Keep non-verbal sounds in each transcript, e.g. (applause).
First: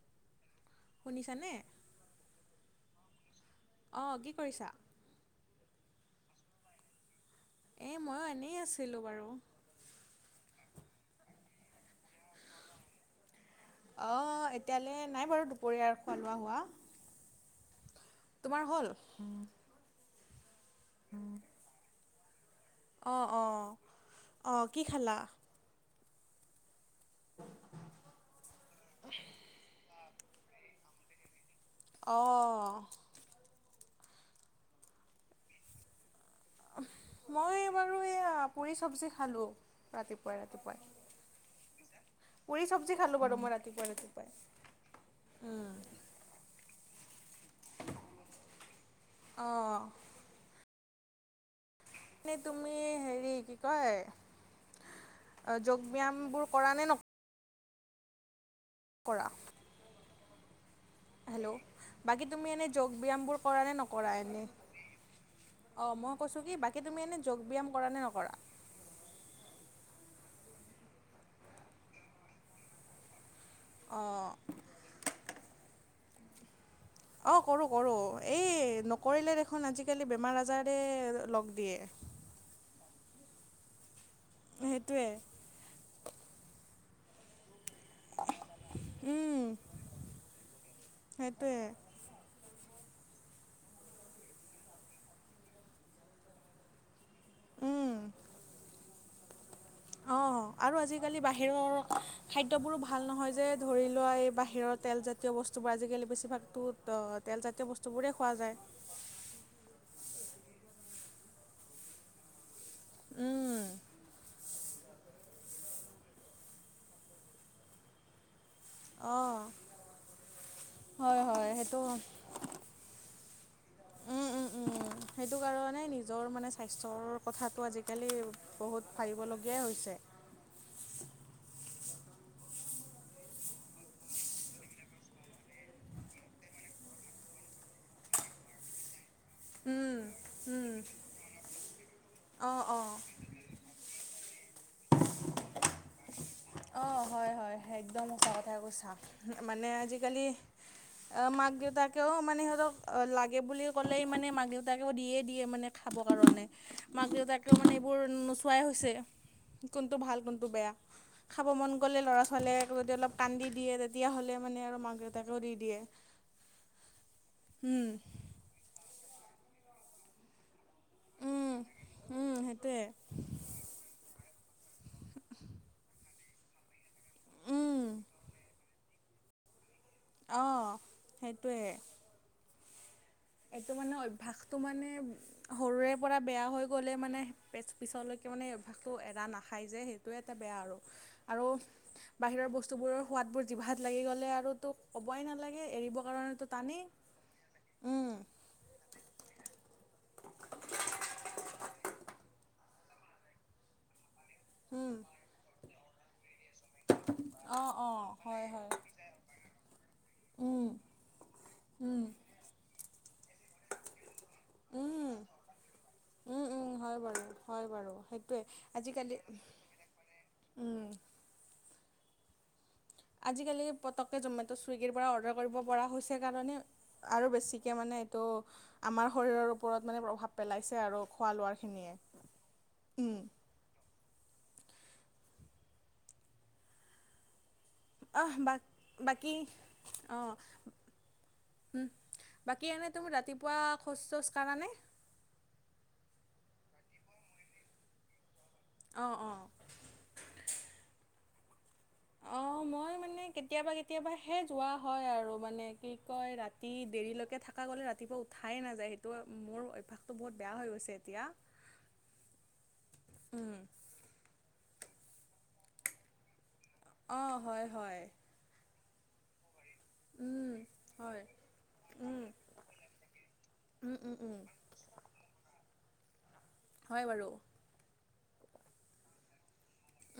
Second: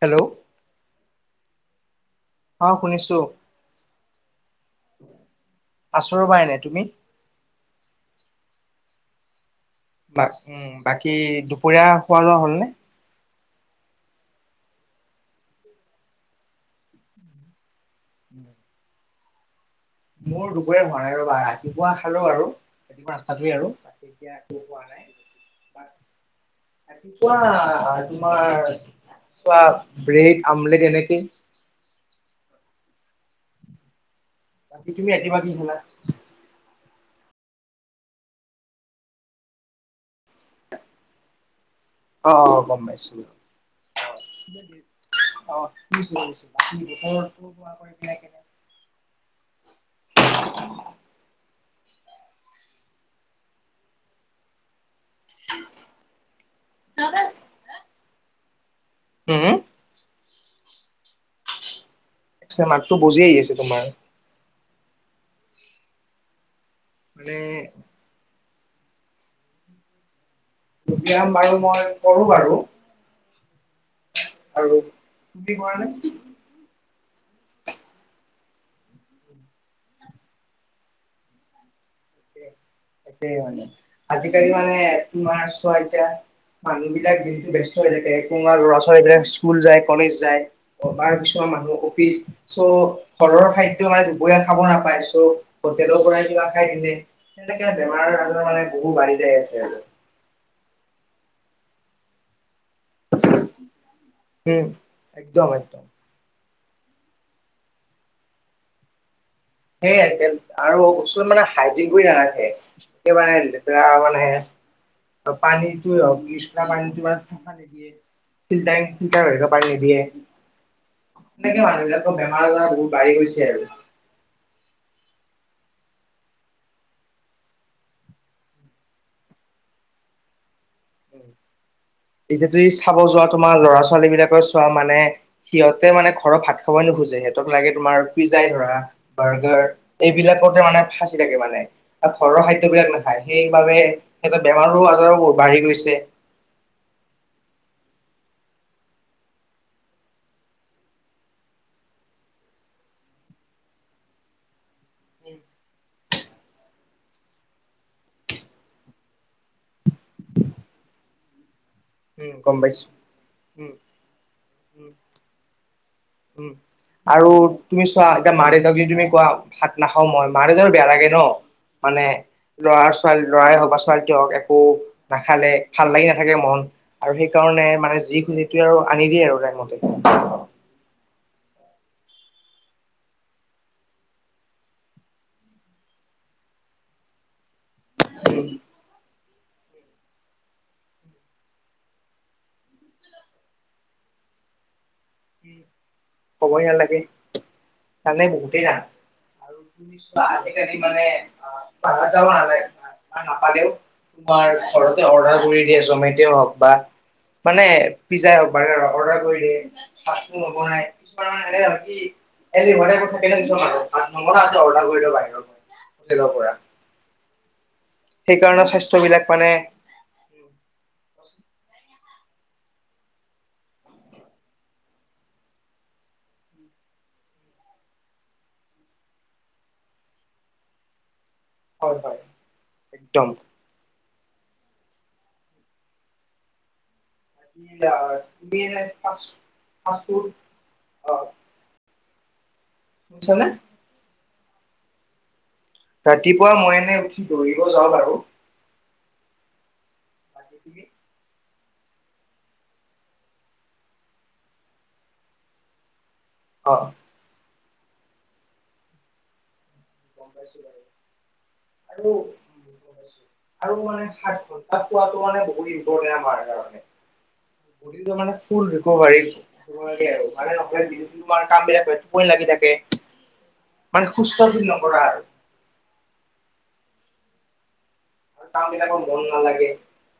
Hello শুনিছা নে? অ শুনিছো। অ কি কৰিছা? আছো ৰবা এনেই, তুমি? এই মইো এনেই আছিলোঁ বাৰু। বা উম বাকী দুপৰীয়া খোৱা লোৱা হ'ল নে? অঁ এতিয়ালে নাই বাৰু দুপৰীয়া খোৱা লোৱা হোৱা। তোমাৰ হ'ল? উম মোৰ দুপৰিয়া হোৱা নাই ৰবা ৰাতিপুৱা খালো আৰু। তেতিুৱা অঁ ৰাস্তাতোৱে অঁ আৰু তাক এতিয়া একো অঁ কি পোৱা নাই। খালা? ৰাতিপোৱা তোমাৰ কোৱা ব্ৰেড আমলেট এনেকে অঁহ। তুমি ৰাতিপোৱা কি খালা? মই বাৰু এইয়া পুৰি চব্জি খালোঁ ৰাতিপুৱাই ৰাতিপুৱাই। পুৰি চব্জি অহ খালোঁ বাৰু মই ৰাতিপুৱাই ৰাতিপুৱাই। গমপাইছোঁ। অ (inaudible) অঁ। এনেই তুমি হেৰি কি কয় যোগ ব্যায়ামবোৰ কৰা নে নক কৰা? হেল্ল বাকী তুমি এনেই মাতটো যোগ বজি আহি ব্যায়ামবোৰ আছে কৰা নে তোমাৰ নকৰা এনেই? অঁ মই কৈছোঁ কি বাকী তুমি এনেই মানে যগ ব্যায়াম কৰা নে নকৰা। ব্যায়াম বাৰু মই কৰো বাৰু। অঁহ। আৰু তুমি কৰা নে? অঁ কৰোঁ কৰোঁ, এই নকৰিলে দেখোন আজিকালি বেমাৰ আজাৰে লগ দিয়ে। সেই মানে, আজিকালি মানে সেইটোৱে তোমাৰ ছোৱা এতিয়া মানুহ বিলাক দিনটো ব্যস্ত হৈ থাকে। তোমাৰ ল'ৰা-ছোৱালী বিলাক উম স্কুল যায়, কলেজ যায়, তাৰ কিছুমান সেইটোৱে মানুহ অফিচ চ ঘৰৰ খাদ্য মানে দুপৰীয়া খাব নাপায়, চ হোটেলৰ পৰাই কিবা খাই দিলে সেনেকে উম বেমাৰ-আজাৰ মানে বহু বাঢ়ি যাই আছে আৰু। অ', আৰু আজিকালি বাহিৰৰ খাদ্যবোৰো ভাল ভাল নহয় যে, ধৰি লোৱা এই উম বাহিৰৰ তেলজাতীয় একদম বস্তুবোৰ একদম আজিকালি বেছিভাগটো ত, তেলজাতীয় বস্তুবোৰেই খোৱা যায়। সেই আজিকালি আৰু কিছুমান মানে হাইজিন কৰি নাৰাখে। উম সেইকাৰণে ৰা মানে, পানীতোৱে হওক, কিছুমান পানীতো চফা নিদিয়ে। ফিল্টাৰ-ফিল্টাৰ অঁ হৈ থকা পানী নিদিয়ে। হয় হয় সেনেকে সেইটো মানুহবিলাকৰ বেমাৰ-আজাৰ বহুত বাঢ়ি গৈছে আৰু। উম, উম, উম, সেইটো কাৰণে নিজৰ মানে, স্বাস্থ্যৰ কথাটো আজিকালি বহুত ভাবিবলগীয়াই হৈছে। এতিয়া তুমি চাব যোৱা, তোমাৰ ল'ৰা-ছোৱালী বিলাকৰ চোৱা মানে সিহঁতে মানে ঘৰত ভাত খাবই নোখোজে, সিহঁতক লাগে তোমাৰ পিজাই ধৰা। বাৰ্গাৰ, উম, এইবিলাকতে উম। মানে ফাঁচি থাকে মানে। আৰু ঘৰৰ অ', খাদ্যবিলাক অ'। নাখায়, সেইবাবে সিহঁতৰ বেমাৰো-আজাৰো বহুত বাঢ়ি গৈছে। অ', হয়-হয়। একদম সঁচা কথা কৈছা, মানে আজিকালি অ', মাক-দেউতাকেও মানে সিহঁতক লাগে বুলি ক'লেই, মানে মাক-দেউতাকেও দিয়ে-দিয়ে মানে। খাবৰ কাৰণে, মাক-দেউতাকেও মানে এইবোৰ নোচোৱাই হৈছে। কোনটো ভাল, কোনটো বেয়া। খাব মন গ'লে উম হ'লে গম আকৌ পাইছো যদি অলপ কান্দি উম দিয়ে, তেতিয়াহ'লে মানে আৰু উম। মাক-দেউতাকেও দি দিয়ে। উম, আৰু তুমি উম। চোৱা এতিয়া মাক-দেউতাক যদি তুমি কোৱা ভাত নাখাওঁ মই, মা-দেউতাৰো বেয়া লাগে ন। উম, মানে উম, সেইটোৱে ল'ৰা-ছোৱালী, ল'ৰাই হওক বা ছোৱালী কিয়, একো নাখালে ভাল লাগি নাথাকে মন, আৰু সেইকাৰণে উম, মানে যি খুজে, যেতিয়াও আৰু আনি দিয়ে আৰু টাইম মতে। অ', সেইটোৱেই। এইটো মানে অভ্যাসটো মানে সৰুৰে পৰা বেয়া হৈ গ'লে মানে পেছ-পিছলৈকে মানে অভ্যাসটো এৰা নাখায় যে, সেইটোৱে এটা বেয়া আৰু, আৰু বাহিৰৰ বস্তু বোৰৰ সোৱাদবোৰ জিভাত লাগি গ'লে আৰু তোক ক'বই নালাগে, এৰিব ক'বই নালাগে, জানে বহুতেই জান আৰু কিন্তু আজিকালি মানে আহ, বাহিৰ যাব নালাগে বা নাপালেও তোমাৰ উম, ঘৰতে অৰ্ডাৰ কৰি দিয়ে, জমেট' হওক বা মানে অ', অ', পিজ্জাই হয়, হওক, হয়, বাৰ্গাৰ অৰ্ডাৰ কৰি দিয়ে, ফাষ্টফুড হ'ব উম, নাই তোমাৰ এনে মানে কি উম, এই যি (unintelligible) অৰ্ডাৰ কৰি দিওঁ কৰি উম, বাহিৰৰ। লৰ উম, পৰা। উম, হয় বাৰু, হয় বাৰু। সেইটোৱে সেইকাৰণে স্বাস্থ্য বিলাক মানে উম। আজিকালি পটকে জমেটো', চুইগীৰ পৰা অৰ্ডাৰ কৰিব পৰা হৈছে কাৰণে আৰু বেছিকে মানে এইটো আমাৰ শৰীৰৰ ওপৰত মানে প্ৰভাৱ পেলাইছে আৰু খোৱা লোৱাৰ। হয় খিনিয়ে, হয় উম। একদম তুমি আহ, এনে ফাষ্ট বা-বাকী ফাষ্ট ফুড অ' অ উম, বাকী এনেই তুমি, শুনিছানে ৰাতিপুৱা খোজ-চোজ কাঢ়াণে? ৰাতিপুৱা মই এনেই উঠি, দৌৰিব যাওঁ বাৰু। অ'-অ'। (unintelligible) অ', মই মানে কেতিয়াবা-কেতিয়াবাহে যোৱা হয় আৰু, মানে কি কয় ৰাতি ৰাতি অ দেৰিলৈকে থকা গ'লে ৰাতিপুৱা উঠাই নাযায়, সেইটো মোৰ অভ্যাস গম পাইছো বাৰু উম, আৰু-আৰু মানে সাত (unintelligible) কাম অঁ হয় হয় উম হয় বিলাক হয় উম, টোপনি লাগি থাকে। উম, মানে উম, উম, খুস্থকা ভাবে নকৰা আৰু হয় বাৰু। আৰু কাম বিলাকত মন নালাগে।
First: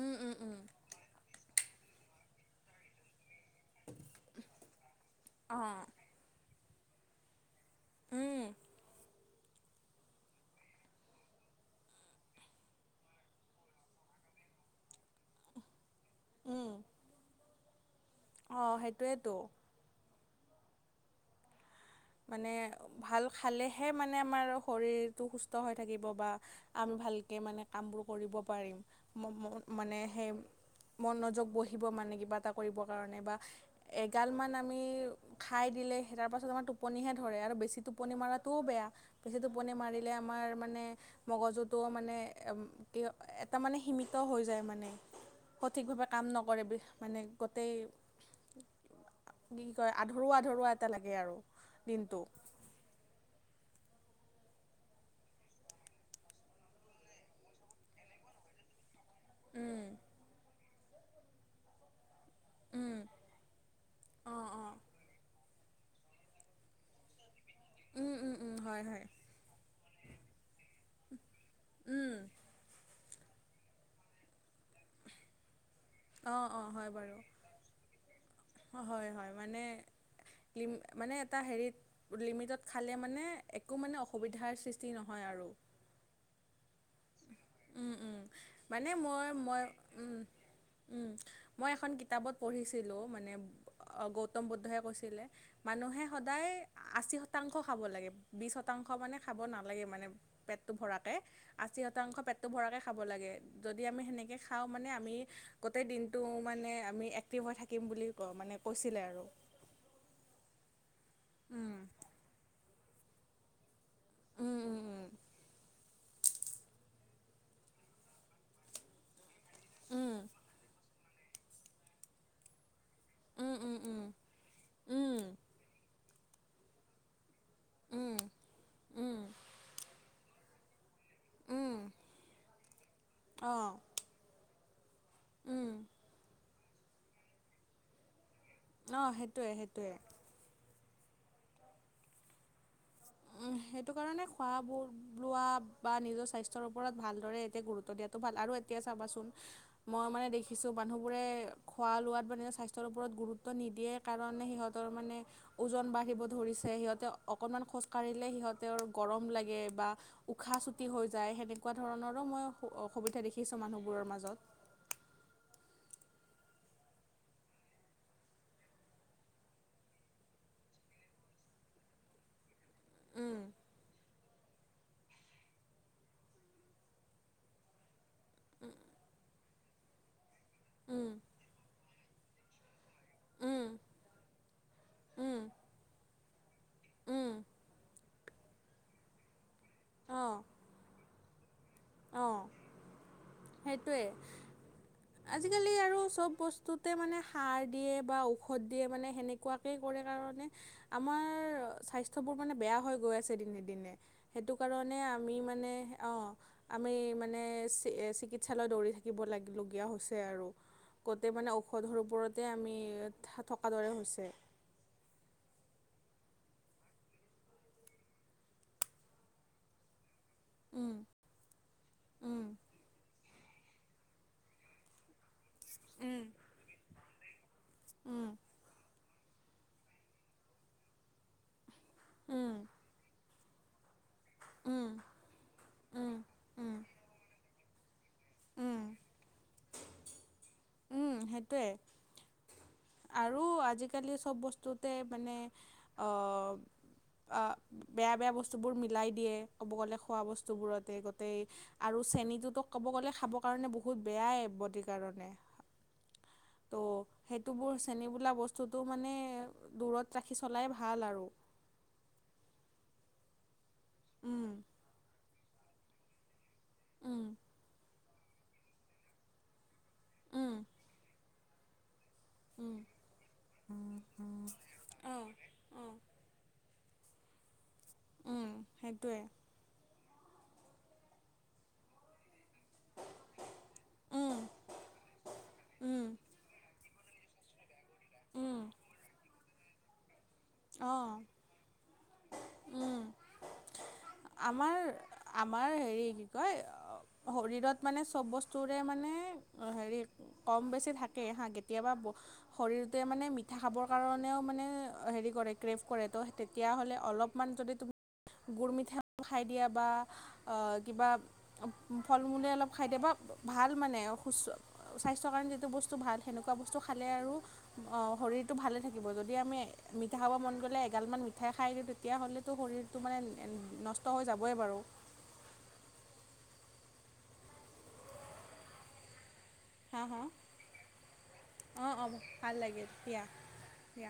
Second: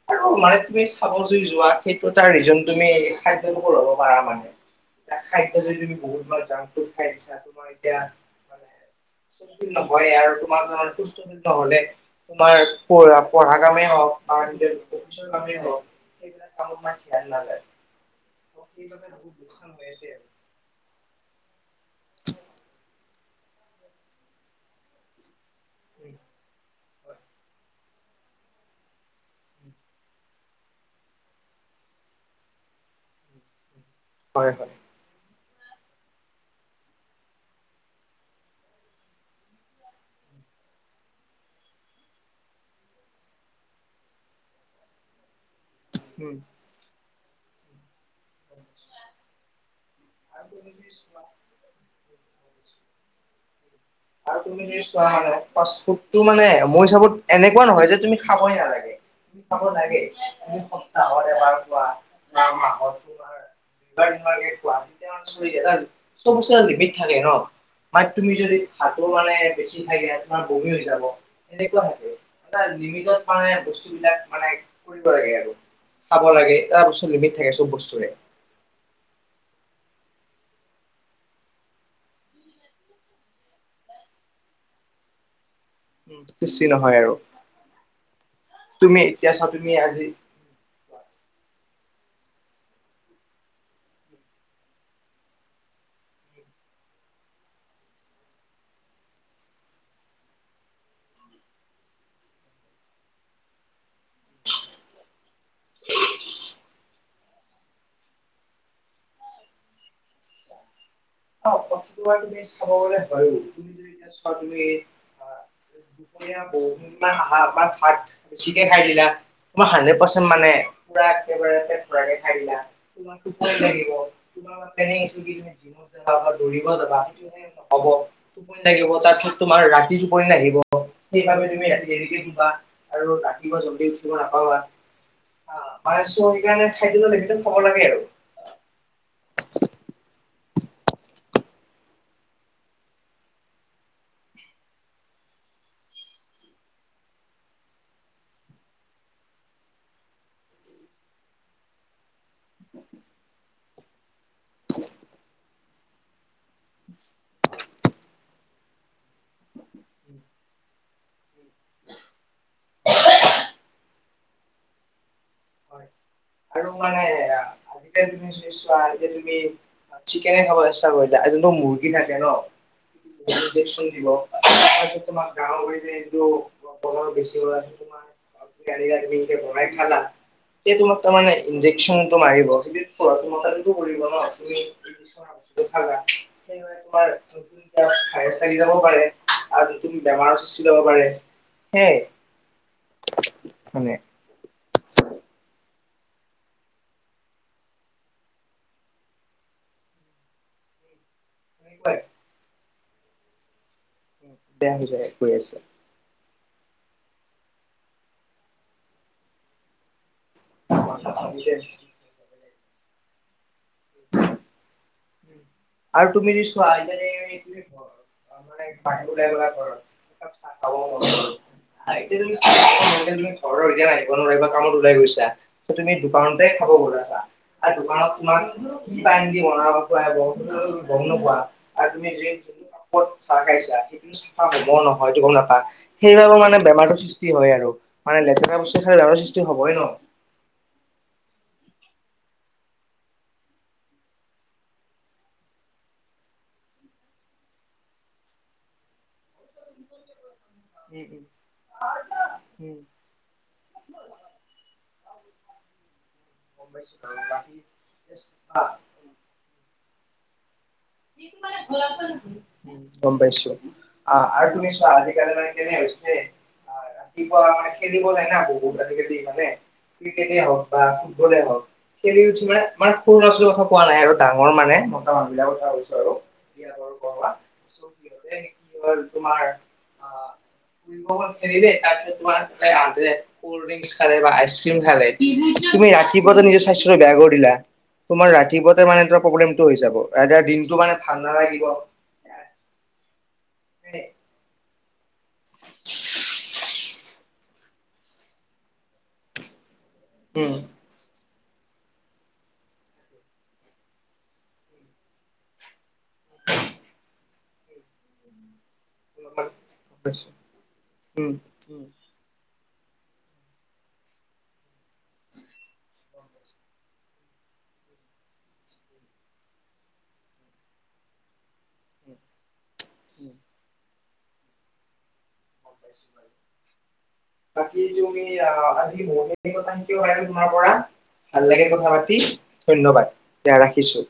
উম, আৰু উম, মানে উম, তুমি চাব যদি যোৱা সেইটো এটা ৰিজন তুমি। খাদ্য ল'ব পাৰা মানে এতিয়া খাদ্য যদি অ'। তুমি বহুতবাৰ জংক ফুড খাই দিছা তোমাৰ এতিয়া উম। নহয় আৰু তোমাৰ ধৰ হলে তোমাৰ পঢ পঢ়া কামেই হওঁক বা অফিচৰ কামেই হওঁক সেইবিলাক উম কামত ইমান ধ্যান নাযায়। অ', এই বাগে বহু সেইটোৱেতো। দুখান হৈ আছে আৰু মানে ভাল। খালেহে মানে আমাৰ শৰীৰটো সুস্থ হৈ থাকিব বা আৰু আমি ভালকে মানে কামবোৰ কৰিব পাৰিম ম মানে সেই মনোযোগ বহিব মানে কিবা এটা কৰিবৰ কাৰণে বা হয় এগালমান হয় আমি খাই দিলে সেই তাৰপাছত আমাৰ টো টোপনিহে ধৰে আৰু বেছি টোপনি মৰাটোও বেয়া বেছি টোপনি মাৰিলে আমাৰ মানে মগজুটো মানে এটা মানে সীমিত হৈ যায় মানে। সঠিকভাৱে কাম উম। নকৰে মানে গোটেই কি কয় আধৰুৱা আৰু আধৰুৱা এটা লাগে আৰু দিনটো। আৰু তুমি ফাৰ্ষ্ট ফুড মানে মোৰ হিচাপত এনেকুৱা নহয় যে তুমি খাবই নালাগে। খাব উম লাগে দুসপ্তাহ এবাৰ খোৱা। মাহত উম, তোমাৰ অ', অ', খোৱা চব বস্তু এটা লিমিট থাকে ন, মানে উম, তুমি উম, উম, যদি হয়, ভাতো হয়, মানে বেছি থাই দিলে তোমাৰ বমি হৈ যাব সেনেকুৱা থাকে উম, এটা লিমিটত মানে বস্তুবিলাক মানে কৰিব লাগে আৰু খাব অ', লাগে অ', এটা হয় বস্তু বাৰু, লিমিট থাকে চব বস্তুৰে। হয় হয় মানে লি মানে এটা হেৰিত লিমিটত খালে মানে একো মানে অসুবিধাৰ সৃষ্টি নহয় আৰু। উম বেছি নহয় আৰু। মানে তুমি মই এতিয়া চোৱা মই তুমি আজি মই এখন কিতাপত পঢ়িছিলোঁ মানে গৌতম বুদ্ধই কৈছিলে। মানুহে সদায় আশী শতাংশ খাব লাগে বিশ শতাংশ মানে খাব নালাগে মানে। পেটটো ভৰাকে। আশী শতাংশ পেটটো ভৰাকৈ খাব লাগে যদি আমি সেনেকৈ খাওঁ মানে আমি গোটেই দিনটো মানে আমি এক্টিভ হৈ থাকিম বুলি ক মানে কৈছিলে আৰু। অ উম, প্ৰতিটোবাৰ তুমি চাব গলে হয় তুমি যদি এতিয়া চোৱা তুমি উম, ব ভাত বেছিকে খাই দিলা তোমাৰ হাড্ৰেড উম, পাৰ্চেণ্ট মানে পুৰা একেবাৰে পেট ভৰাকে খাইদিলা তোমাৰ উম, টোপনি উম, উম, লাগিব। তোমাৰ তেনে কি উম, উম, তুমি দৌৰিব যাবা বা হ'ব উম, উম, টোপনি লাগিব তাৰপিছত তোমাৰ ৰাতি টোপনি লাগিব (inaudible) সেইবাবে তুমি উম, ৰাতি দেৰিকে শুবা আৰু ৰাতিপুৱা অ', জল্দি নাপাবা উম। আহ পাইছো সেইকাৰণে খাদ্যত ব খাব লাগে আৰু অ' সেইটোৱে সেইটোৱে উম সেইটো কাৰণে খোৱাবোৰ লোৱা বা নিজৰ স্বাস্থ্যৰ ওপৰত ভালদৰে এতিয়া গুৰুত্ব দিয়াতো ভাল আৰু এতিয়া চাবাচোন। মই মানে দেখিছোঁ মানুহবোৰে খোৱা লোৱাত মানে স্বাস্থ্যৰ ওপৰত গুৰুত্ব নিদিয়ে। কাৰণ মানে সিহঁতৰ মানে ওজন বাঢ়িব ধৰিছে সিহঁতে অক কণমান খোজ কাঢ়িলে সিহঁতে আৰু গৰম লাগে বা। উশাহ চুটি হৈ যায় সেনেকুৱা ধৰণৰো মই অসুবিধা দেখিছোঁ মানুহবোৰৰ মাজত। (inaudible) চোৱা আজিকালি চিকেনে খাব লাগে (unintelligible) জোনটো মুৰ্গী থাকে ন উম ইনজেকচন দিব উম (unintelligible) (inaudible) ইনজেকচনটো মাৰিব (unintelligible) উম উম সেইবাবে উম তোমাৰ (unintelligible) থাকি যাবও পাৰে আৰু নতুন বেমাৰৰ সৃষ্টি হ'ব পাৰে। সেয়াই অ' মানে সেইটোৱে। আজিকালি আৰু চব বস্তুতে মানে সাৰ দিয়ে বা ঔষধ দিয়ে মানে সেনেকুৱা। কৈ কৰে কাৰণে আমাৰ স্বাস্থ্যবোৰ মানে বেয়া হৈ গৈ আছে দিনে দিনে। সেইটো বেয়া হৈ কাৰণে যায় গৈ আমি আছে মানে অ'- আমি মানে চ চিকিৎসালয় দৌৰি থাকিব লাগ-লগীয়া হৈছে আৰু। গোটেই মানে ঔষধৰ ওপৰতে আৰু আমি থকা দৰে হৈছে। আৰু তুমি যদি চোৱা (unintelligible) অ' মানে বাহিৰ ওলাই গলা (unintelligible) চাহ খাব মন উম গল উম (unintelligible) ঘৰৰ এতিয়া আহিব নোৱাৰিলা কামত ওলাই গৈছা। এ‌ তুমি উম দোকানতে খাব গলা চাহ আৰু দোকানত কিমান (inaudible) উম ক'ত চাহ খাইছা সেইটো চাফা হ'ব উম নহয় (unintelligible) উম সেইবাবে মানে উম বেমাৰটো সৃষ্টি হয় আৰু, মানে লেতেৰা বস্তু উম খালে বেমাৰৰ সৃষ্টি হ'বই ন। উম সেইটোৱে। আৰু আজিকালি চব বস্তুতে মানে অ অ' বেয়া বেয়া বস্তুবোৰ মিলাই দিয়ে, ক'ব গ'লে খোৱা বস্তুবোৰতে উম উম গোটেই। আৰু চেনীটোতো উম ক'ব গ'লে খাবৰ কাৰণে বহুত বেয়াই বডিৰ কাৰণে। গম ত' পাইছো বাৰু বাকী সেইটোবোৰ চেনী বোলা বস্তুটো মানে দূৰত ৰাখি চলাই ভাল আৰু। (unintelligible) গম পাইছোঁ। আ আৰু উম তুমি চোৱা আজিকালি মানে কেনে হৈছে আ উম ৰাতিপুৱা মানে সেই (unintelligible) ক্ৰিকেটে হওক উম বা ফুটবলে হওক। খেলি উঠি মানে উম মানে সৰু লৰা ছোৱালীৰ কথা কোৱা নাই আৰু ডাঙৰ মানে মতা অঁ মানুহ বিলাকৰ কথা কৈছোঁ। অঁ বিয়া বাৰু কৰোৱা, চ সিহঁতে উম কি হ'ল সেইটোৱে তোমাৰ অ' ফুৰিব গ'ল খেলিলে তাৰ পিছত তোমাৰ (unintelligible) কোল্ড ড্ৰিংকচ খালে বা উম আইচক্ৰীম খালে (unintelligible) তুমি উম ৰাতিপুৱা নিজৰ সাস্থ্য (unintelligible) দিলা, তোমাৰ উম ৰাতিপুৱাতে মানে তোমাৰ ৰ প্ৰব্লেমটো হৈ যাব (unintelligible) (unintelligible) মানে অঁ ঠাণ্ডা লাগিব। উম আমাৰ আমাৰ হেৰি কি কয় শৰীৰত মানে চব বস্তুৰে মানে হেৰি উম কম বেছি থাকেই হা কেতিয়াবা ব শৰীৰটোৱে মানে মিঠা খাবৰ কাৰণেও মানে হেৰি কৰে ক্ৰেভ কৰে ত' তেতি তেতিয়া হ'লে অলপমান যদি তুমি গুৰ মিঠা খাই দিয়ে বা অ'কিবা উম উম। ফল-মূলে অলপ খাই দিয়ে বা ভাল অ' মানে সুস্ব স্বাস্থ্যৰ কাৰণে যিটো বস্তু ভাল সেনেকুৱা বস্তু খালে আৰু অ' শৰীৰটো ভালে থাকিব, যদি আমি মিঠা খাব মান গ'লে এগাল মান মি মিঠাই খাই দিওঁ তেতিয়াহ'লেতো শৰীৰটো মানে নষ্ট হৈ যাবই বাৰু। (inaudible) বাকি তুমি আ, (unintelligible) (unintelligible) কথা হা শিকিব হা পাৰিলোঁ তোমাৰ পৰা, ভাল লাগে কথা অঁ অঁ পাতি ভাল লাগিল ধন্যবাদ, দিয়া ৰাখিছো।